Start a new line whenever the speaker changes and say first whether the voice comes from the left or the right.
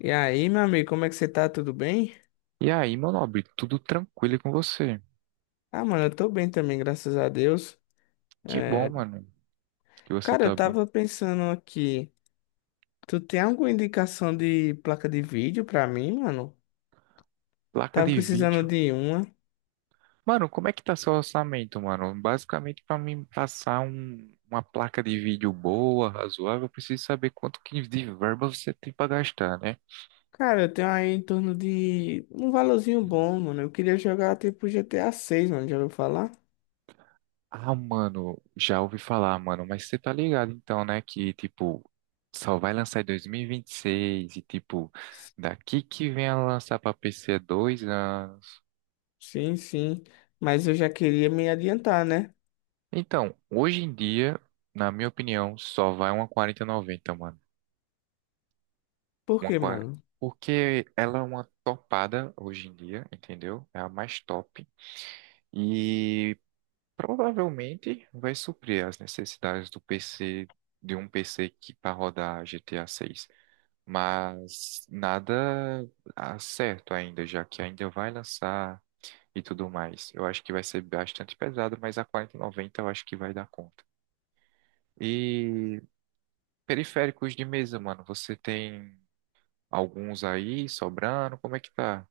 left: E aí, meu amigo, como é que você tá? Tudo bem?
right: E aí, meu nobre, tudo tranquilo com você?
left: Ah, mano, eu tô bem também, graças a Deus.
right: Que bom,
left: É.
right: mano, que você
left: Cara, eu
right: tá bem.
left: tava pensando aqui, tu tem alguma indicação de placa de vídeo pra mim, mano?
right: Placa
left: Tava
right: de
left: precisando
right: vídeo.
left: de uma.
right: Mano, como é que tá seu orçamento, mano? Basicamente, pra mim passar uma placa de vídeo boa, razoável, eu preciso saber quanto que de verba você tem pra gastar, né?
left: Cara, eu tenho aí em torno de um valorzinho bom, mano. Eu queria jogar tipo GTA 6, mano, já ouviu falar?
right: Ah, mano, já ouvi falar, mano, mas você tá ligado então, né, que tipo só vai lançar em 2026 e vinte e seis e tipo daqui que vem a lançar pra PC é 2 anos.
left: Sim, sim. Mas eu já queria me adiantar, né?
right: Então, hoje em dia, na minha opinião, só vai uma 4090 mano.
left: Por
right: Uma
left: quê,
right: 40
left: mano?
right: Porque ela é uma topada hoje em dia, entendeu? É a mais top. E provavelmente vai suprir as necessidades de um PC que para rodar GTA 6. Mas nada certo ainda, já que ainda vai lançar e tudo mais. Eu acho que vai ser bastante pesado, mas a 4090 eu acho que vai dar conta. E Periféricos de mesa, mano. Você tem alguns aí sobrando? Como é que tá?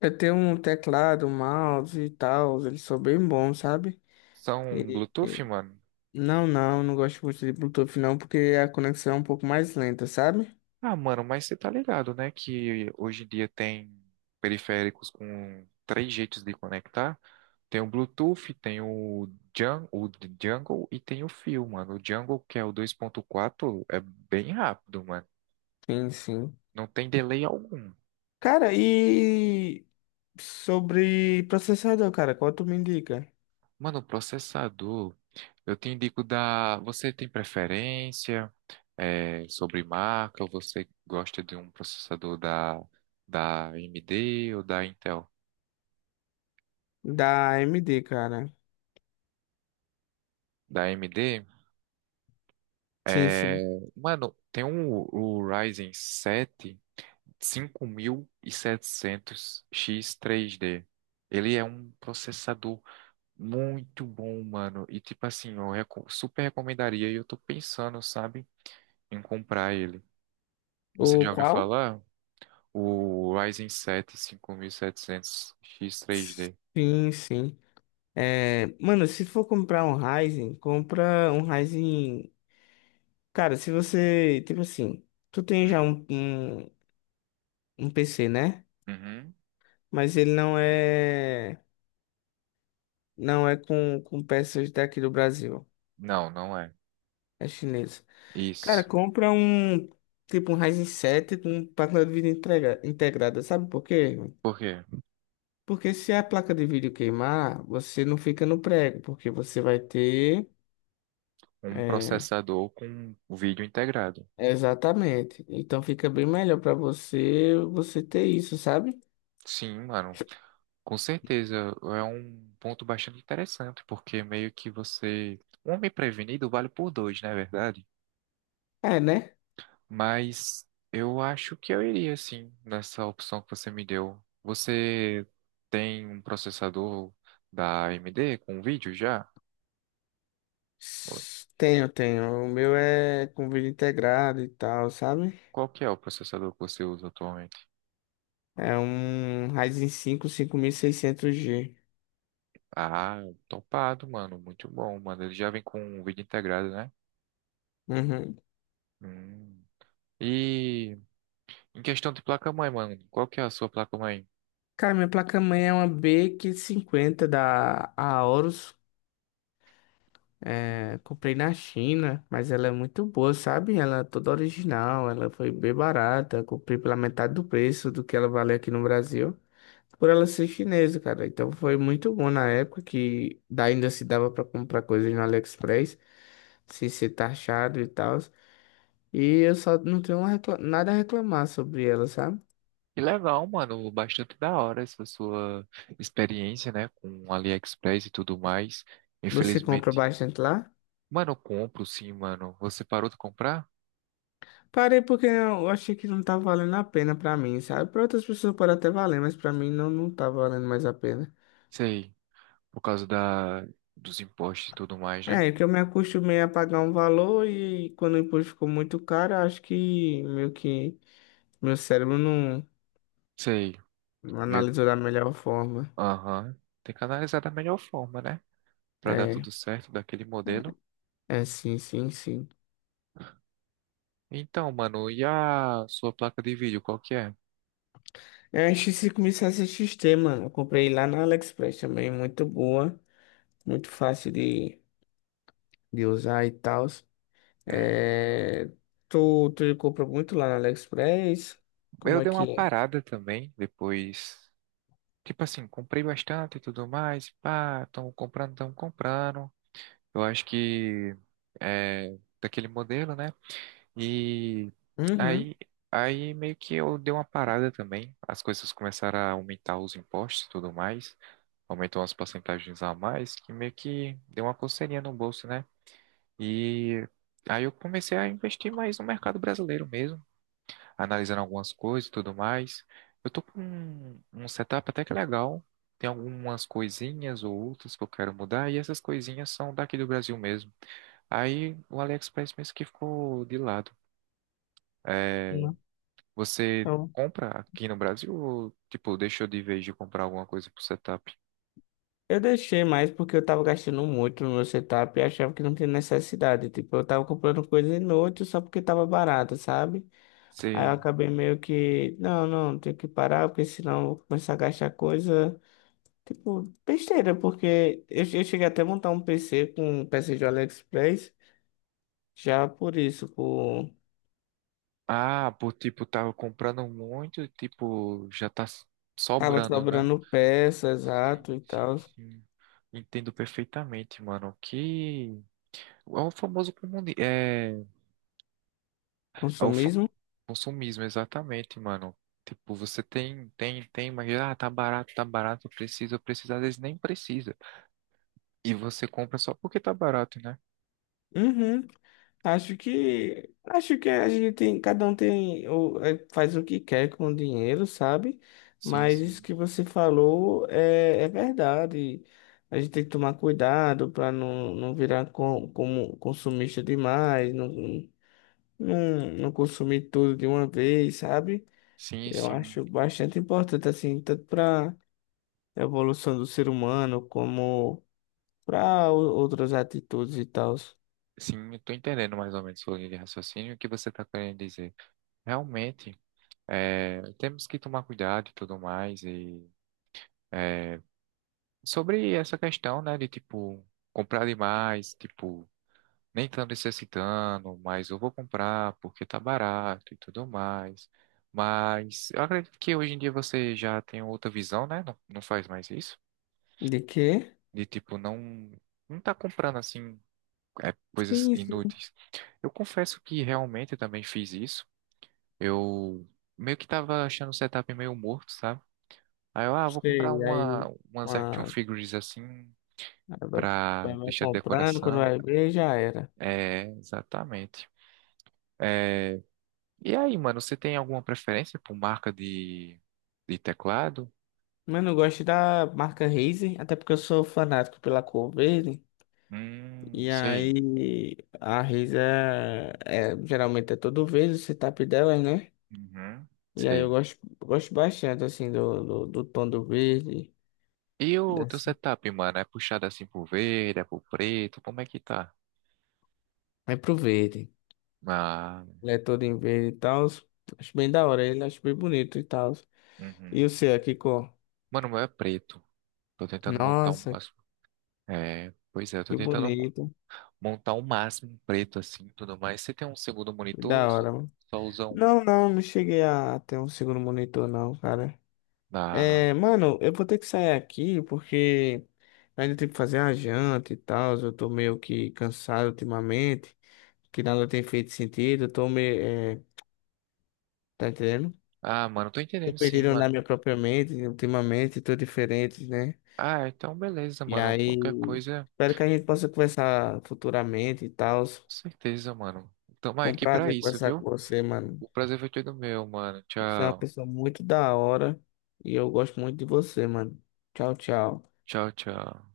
left: Eu tenho um teclado, um mouse e tal, eles são bem bons, sabe?
right: São Bluetooth, mano?
left: Não, não, não gosto muito de Bluetooth não, porque a conexão é um pouco mais lenta, sabe?
right: Ah, mano, mas você tá ligado, né? Que hoje em dia tem periféricos com três jeitos de conectar. Tem o Bluetooth, tem o Jungle e tem o Fio, mano. O Jungle, que é o 2.4, é bem rápido, mano.
left: Sim, sim.
right: Não tem delay algum.
left: Cara, e sobre processador, cara, qual tu me indica?
right: Mano, o processador, eu te indico da. Você tem preferência? Sobre marca ou você gosta de um processador da AMD ou da Intel?
left: Da AMD, cara.
right: Da AMD,
left: Sim,
right: é,
left: sim.
right: mano, tem o Ryzen 7 5700X3D. Ele é um processador muito bom, mano. E tipo assim, eu super recomendaria e eu tô pensando, sabe, em comprar ele. Você
left: O
right: já ouviu
left: qual?
right: falar? O Ryzen 7 5700X3D.
left: Sim, sim. É, mano, se for comprar um Ryzen, compra um Ryzen. Cara, se você, tipo assim, tu tem
right: Hum.
left: já um PC, né?
right: Uhum.
left: Mas ele não é com peças daqui do Brasil.
right: Não, não é.
left: É chinesa. Cara,
right: Isso.
left: compra um. Tipo um Ryzen 7 com placa de vídeo integrada. Sabe por quê?
right: Por quê?
left: Porque se a placa de vídeo queimar, você não fica no prego, porque você vai ter.
right: Um
left: É,
right: processador com o vídeo integrado.
left: exatamente. Então fica bem melhor pra você ter isso, sabe?
right: Sim, mano. Com certeza. É um ponto bastante interessante, porque meio que você. Um homem prevenido vale por dois, não é verdade?
left: É, né?
right: Mas eu acho que eu iria, sim, nessa opção que você me deu. Você tem um processador da AMD com vídeo já?
left: Tenho, tenho. O meu é com vídeo integrado e tal, sabe?
right: Qual que é o processador que você usa atualmente?
left: É um Ryzen 5 600G.
right: Ah, topado, mano. Muito bom, mano. Ele já vem com um vídeo integrado, né?
left: Uhum.
right: Hum. E em questão de placa-mãe, mano, qual que é a sua placa-mãe?
left: Cara, minha placa-mãe é uma B550 da Aorus. É, comprei na China, mas ela é muito boa, sabe? Ela é toda original, ela foi bem barata. Comprei pela metade do preço do que ela vale aqui no Brasil. Por ela ser chinesa, cara. Então foi muito bom na época que ainda se dava pra comprar coisas no AliExpress, sem ser taxado e tal. E eu só não tenho nada a reclamar sobre ela, sabe?
right: Que legal, mano. Bastante da hora essa sua experiência, né? Com AliExpress e tudo mais.
left: Você compra
right: Infelizmente.
left: bastante lá?
right: Mano, eu compro sim, mano. Você parou de comprar?
left: Parei porque eu achei que não tava valendo a pena pra mim, sabe? Pra outras pessoas pode até valer, mas pra mim não, não tá valendo mais a pena.
right: Sei. Por causa dos impostos e tudo mais, né?
left: é, que eu me acostumei a pagar um valor e quando o imposto ficou muito caro, eu acho que meio que meu cérebro não,
right: Sei.
left: não
right: Meio.
left: analisou da melhor forma.
right: Aham. Tem que analisar da melhor forma, né? Pra dar
left: É,
right: tudo certo daquele
left: né?
right: modelo.
left: É, sim, sim, sim.
right: Então, mano, e a sua placa de vídeo, qual que é?
left: É a X5.7XT, mano. Eu comprei lá na AliExpress também, muito boa, muito fácil de usar e tal.
right: Hum,
left: É, tu compra muito lá na AliExpress? Como
right: eu
left: é
right: dei uma
left: que é?
right: parada também, depois. Tipo assim, comprei bastante e tudo mais. Pá, tão comprando, tão comprando. Eu acho que é daquele modelo, né? E
left: Uhum.
right: aí, aí meio que eu dei uma parada também. As coisas começaram a aumentar os impostos e tudo mais. Aumentou as porcentagens a mais, que meio que deu uma coceirinha no bolso, né? E aí eu comecei a investir mais no mercado brasileiro mesmo, analisando algumas coisas e tudo mais. Eu tô com um setup até que legal. Tem algumas coisinhas ou outras que eu quero mudar, e essas coisinhas são daqui do Brasil mesmo. Aí o AliExpress mesmo que ficou de lado. É,
left: Não.
right: você
left: Eu
right: compra aqui no Brasil ou, tipo, deixou de vez de comprar alguma coisa pro setup?
left: eu deixei mais porque eu tava gastando muito no meu setup e achava que não tinha necessidade. Tipo, eu tava comprando coisa inútil só porque tava barata, sabe? Aí eu
right: Você...
left: acabei meio que, não, não, tenho que parar porque senão eu vou começar a gastar coisa, tipo, besteira. Porque eu cheguei até a montar um PC com peças de AliExpress já por isso, por.
right: Ah, por, tipo, tava comprando muito, e, tipo, já tá
left: Tava
right: sobrando, né?
left: sobrando peças,
right: Sim,
left: exato e
right: sim,
left: tal.
right: sim. Entendo perfeitamente, mano. Que é o famoso comuni... é o
left: Consumismo?
right: consumismo, exatamente, mano. Tipo, você tem, mas tá barato, precisa precisa às vezes nem precisa. E você compra só porque tá barato, né?
left: Uhum. Acho que a gente tem, cada um tem faz o que quer com o dinheiro, sabe?
right: Sim,
left: Mas isso
right: sim.
left: que você falou é verdade. A gente tem que tomar cuidado para não virar como consumista demais, não, não, não consumir tudo de uma vez, sabe?
right: Sim,
left: Eu
right: sim.
left: acho bastante importante, assim, tanto para a evolução do ser humano como para outras atitudes e tal.
right: Sim, eu tô entendendo mais ou menos sua linha de raciocínio e o que você tá querendo dizer. Realmente, temos que tomar cuidado e tudo mais. É, Sobre essa questão, né, de tipo comprar demais, tipo, nem tanto necessitando, mas eu vou comprar porque tá barato e tudo mais. Mas eu acredito que hoje em dia você já tem outra visão, né? Não, não faz mais isso.
left: De quê?
right: De tipo, não, não tá comprando assim, coisas
left: Sim, sim.
right: inúteis. Eu confesso que realmente eu também fiz isso. Eu meio que tava achando o setup meio morto, sabe? Aí eu, vou comprar
left: Sei. Aí
right: umas action
left: uma,
right: figures assim
left: vai,
right: pra
left: vai
right: deixar de
left: comprando, quando
right: decoração.
left: vai ver, já era.
right: É, exatamente. É, e aí, mano, você tem alguma preferência por marca de teclado?
left: Mas não gosto da marca Razer, até porque eu sou fanático pela cor verde. E
right: Sei.
left: aí a Razer geralmente é todo verde o setup dela, né?
right: Uhum,
left: E aí eu
right: sei.
left: gosto bastante assim do tom do verde.
right: E o teu
left: Dessa.
right: setup, mano, é puxado assim pro verde, é pro preto? Como é que tá?
left: É pro verde.
right: Ah,
left: Ele é todo em verde e tal. Acho bem da hora ele, acho bem bonito e tal. E
right: uhum.
left: o seu, aqui, cor?
right: Mano, o meu é preto. Tô tentando montar o
left: Nossa,
right: máximo. É, pois é, eu tô
left: que
right: tentando
left: bonito.
right: montar o máximo preto assim, tudo mais. Você tem um segundo monitor ou
left: Da
right: só
left: hora, mano.
right: só usa um?
left: Não, não, não cheguei a ter um segundo monitor, não, cara.
right: Ah,
left: É, mano, eu vou ter que sair aqui porque ainda tem que fazer a janta e tal. Eu tô meio que cansado ultimamente, que nada tem feito sentido. Eu tô meio, é, tá entendendo?
right: mano, tô
left: Tô
right: entendendo sim,
left: perdido na
right: mano.
left: minha própria mente, ultimamente, tô diferente, né?
right: Ah, então beleza,
left: E
right: mano. Qualquer
left: aí,
right: coisa,
left: espero que a gente possa conversar futuramente e tal. Foi
right: com certeza, mano. Tamo
left: um
right: aqui pra
left: prazer
right: isso,
left: conversar com
right: viu?
left: você, mano.
right: O prazer foi todo meu, mano.
left: Você é uma
right: Tchau.
left: pessoa muito da hora e eu gosto muito de você, mano. Tchau, tchau.
right: Tchau, tchau.